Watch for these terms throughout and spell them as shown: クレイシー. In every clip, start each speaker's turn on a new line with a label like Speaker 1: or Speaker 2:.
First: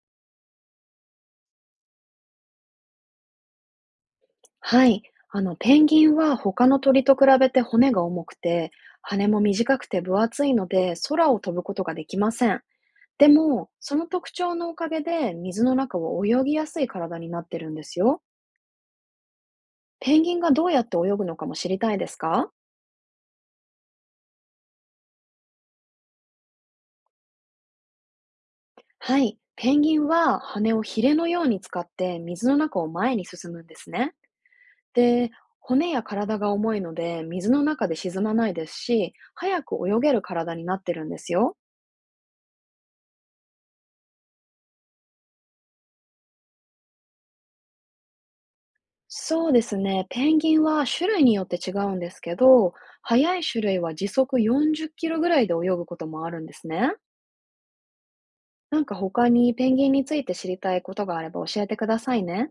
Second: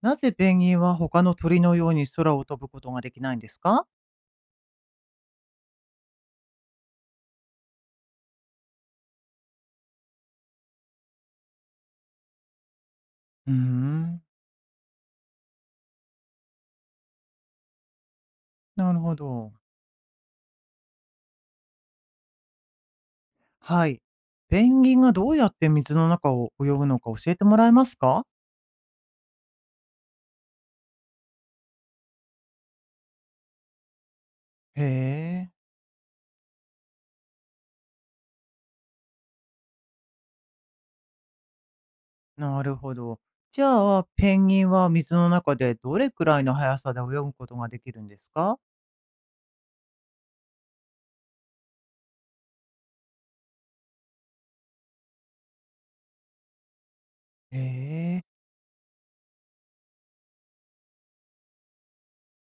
Speaker 1: なぜペンギンは他の鳥のように空を飛ぶことができないんですか？
Speaker 2: はい。ペンギンは他の鳥と比べて骨が重くて、羽も短くて分厚いので、空を飛ぶことができません。で
Speaker 1: うー
Speaker 2: も、その
Speaker 1: ん。
Speaker 2: 特徴のおかげで、水の中を泳ぎやすい体になってるんですよ。
Speaker 1: なるほど。
Speaker 2: ペンギンがどうやって泳ぐのかも知りたいですか？
Speaker 1: はい。ペンギンがどうやって水の中を泳ぐのか教えてもらえますか？
Speaker 2: はい。ペンギンは羽をヒレのように使って水の中を前に進むんですね。
Speaker 1: へ
Speaker 2: で、
Speaker 1: え。
Speaker 2: 骨や体が重いので水の中で沈まないですし、早く泳げる体になってるんですよ。
Speaker 1: なるほど。じゃあ、ペンギンは水の中でどれくらいの速さで泳ぐことができるんですか？
Speaker 2: そうですね。ペンギンは種類によって違うんですけど、速い種類は時速40キロぐらいで泳ぐこともあるんですね。
Speaker 1: へえ。
Speaker 2: なんか他にペンギンについて知りたいことがあれば教えてくださいね。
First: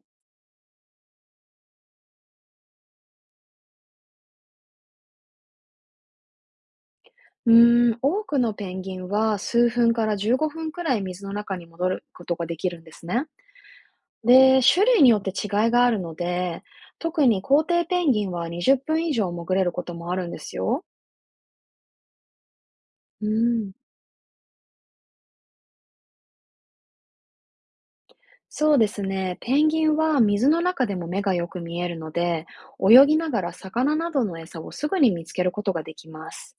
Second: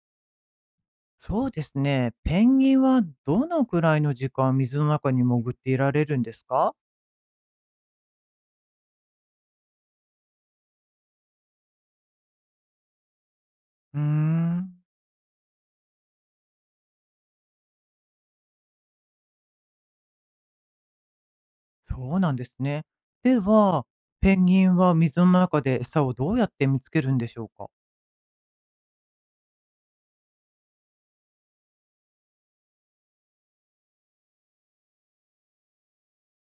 Speaker 1: そうですね。ペンギンはどのくらいの時間水の中に潜っていられるんですか？
Speaker 2: うーん、多くのペンギンは数分から15分くらい水の中に戻ることができるんですね。
Speaker 1: うー
Speaker 2: で、
Speaker 1: ん。
Speaker 2: 種類によって違いがあるので、特に皇帝ペンギンは20分以上潜れることもあるんですよ。
Speaker 1: そうなんですね。
Speaker 2: う
Speaker 1: で
Speaker 2: ん。
Speaker 1: は、ペンギンは水の中で餌をどうやって見つけるんでしょうか？
Speaker 2: そうですね。ペンギンは水の中でも目がよく見えるので、泳ぎながら魚などの餌をすぐに見つけることができます。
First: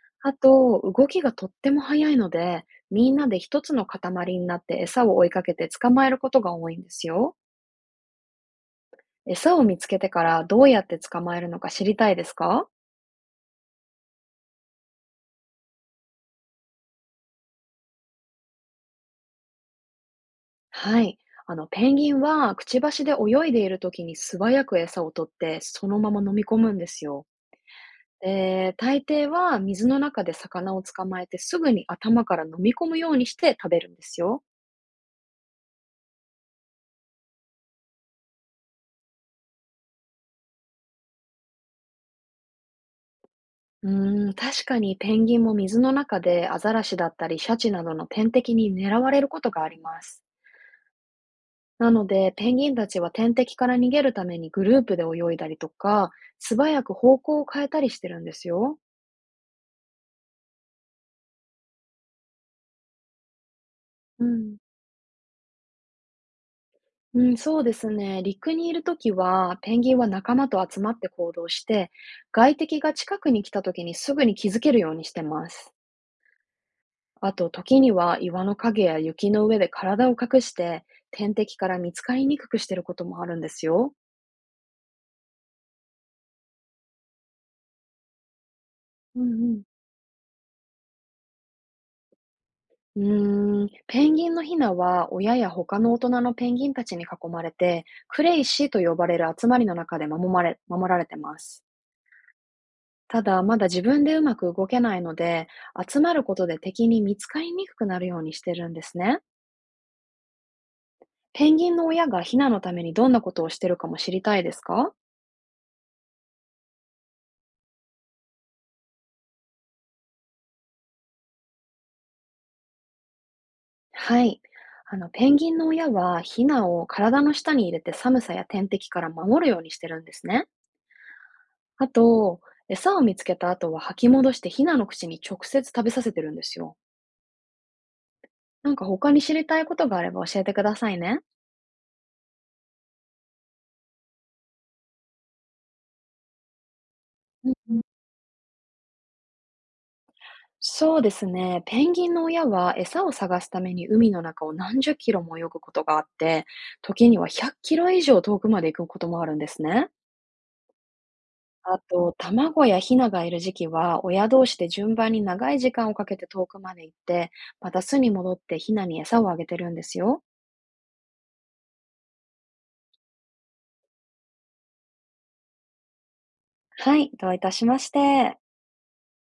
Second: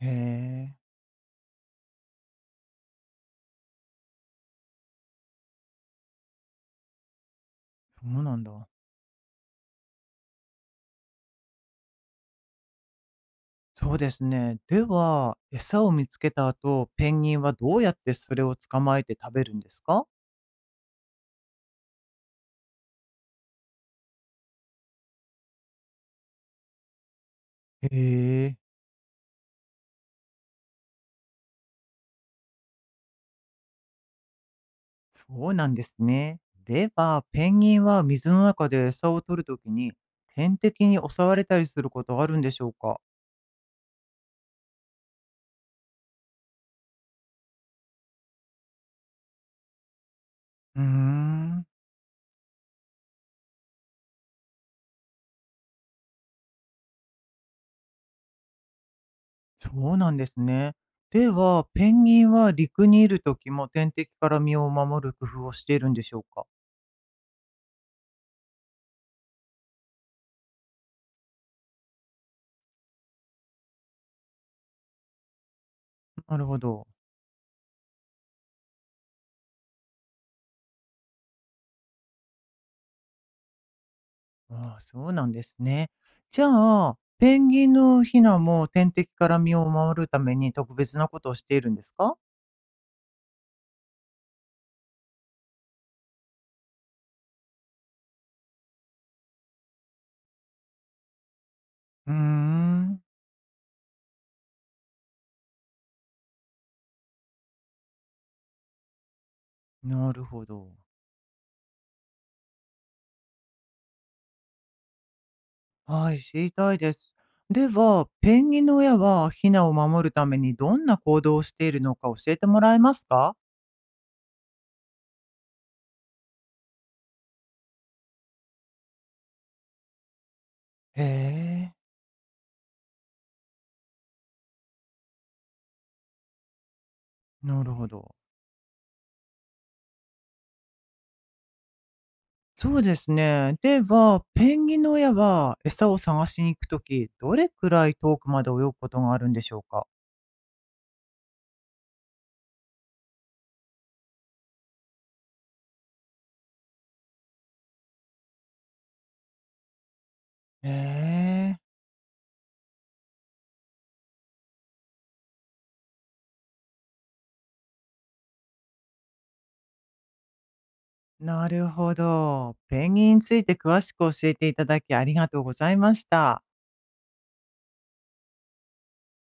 Speaker 1: へ
Speaker 2: あ
Speaker 1: え、
Speaker 2: と、動きがとっても速いので、みんなで一つの塊になって餌を追いかけて捕まえることが多いんですよ。
Speaker 1: そうなんだ。
Speaker 2: 餌を見つけてからどうやって捕まえるのか知りたいですか？
Speaker 1: そうですね。では、餌を見つけた後、ペンギンはどうやってそれを捕まえて食べるんですか？
Speaker 2: はい。ペンギンはくちばしで泳いでいるときに素早く餌を取って、そのまま飲み込むんですよ。
Speaker 1: へえ、
Speaker 2: ええ、大抵は水の中で魚を捕まえてすぐに頭から飲み込むようにして食べるんですよ。
Speaker 1: そうなんですね。では、ペンギンは水の中で餌を取るときに、天敵に襲われたりすることはあるんでしょうか？
Speaker 2: うーん、確かにペンギンも水の中でアザラシだったりシャチなどの天敵に狙われることがあります。
Speaker 1: うーん。
Speaker 2: なので、ペンギンたちは天敵から逃げるためにグループで泳いだりとか、素早く方向を変えたりしてるんですよ。
Speaker 1: そうなんですね。では、ペンギンは陸にいるときも天敵
Speaker 2: う
Speaker 1: から
Speaker 2: ん。
Speaker 1: 身を守る工夫をしているんでしょうか？
Speaker 2: うん、そうですね。陸にいるときは、ペンギンは仲間と集まって行動して、外敵が近くに来たときにすぐに気づけるようにしてます。
Speaker 1: なるほど。
Speaker 2: あと、時には岩の影や雪の上で体を隠して、天敵から見つかりにくくしていることもあるんですよ。
Speaker 1: ああ、そうなんですね。じゃあ、ペンギンのヒナも天敵
Speaker 2: う
Speaker 1: か
Speaker 2: ん
Speaker 1: ら
Speaker 2: う
Speaker 1: 身
Speaker 2: ん。
Speaker 1: を守るために特別なことをしているんですか？
Speaker 2: うーん、ペンギンのヒナは親や他の大人のペンギンたちに囲まれて、クレイシーと呼ばれる集まりの中で守られてます。
Speaker 1: うーん、
Speaker 2: ただ、まだ自分でうまく動けないので、集まることで敵に見つかりにくくなるようにしてるんですね。
Speaker 1: なるほど。
Speaker 2: ペンギンの親がヒナのためにどんなことをしてるかも知りたいですか？
Speaker 1: はい、知りたいです。では、ペンギンの親はヒナを守るためにどんな行動をしているのか教えてもらえますか？
Speaker 2: はい。ペンギンの親はヒナを体の下に入れて寒さや天敵から守るようにしてるんですね。
Speaker 1: へえ、
Speaker 2: あと、餌を見つけた後は吐き戻してヒナの口に直接食べさせてるんですよ。
Speaker 1: なるほど。
Speaker 2: なんか他に知りたいことがあれば教えてくださいね。
Speaker 1: そうですね。では、ペンギンの親は餌を探しに行くとき、ど
Speaker 2: う
Speaker 1: れ
Speaker 2: ん
Speaker 1: く
Speaker 2: うん、
Speaker 1: らい遠くまで泳ぐことがあるんでしょうか？
Speaker 2: そうですね。ペンギンの親は餌を探すために海の中を何十キロも泳ぐことがあって、時には100キロ以上遠くまで行くこともあるんですね。
Speaker 1: ええ、
Speaker 2: あと、卵やヒナがいる時期は、親同士で順番に長い時間をかけて遠くまで行って、また巣に戻ってヒナに餌をあげてるんですよ。
Speaker 1: なるほど。ペンギンについて詳しく教えていただきありがとうございました。
Speaker 2: はい、どういたしまして。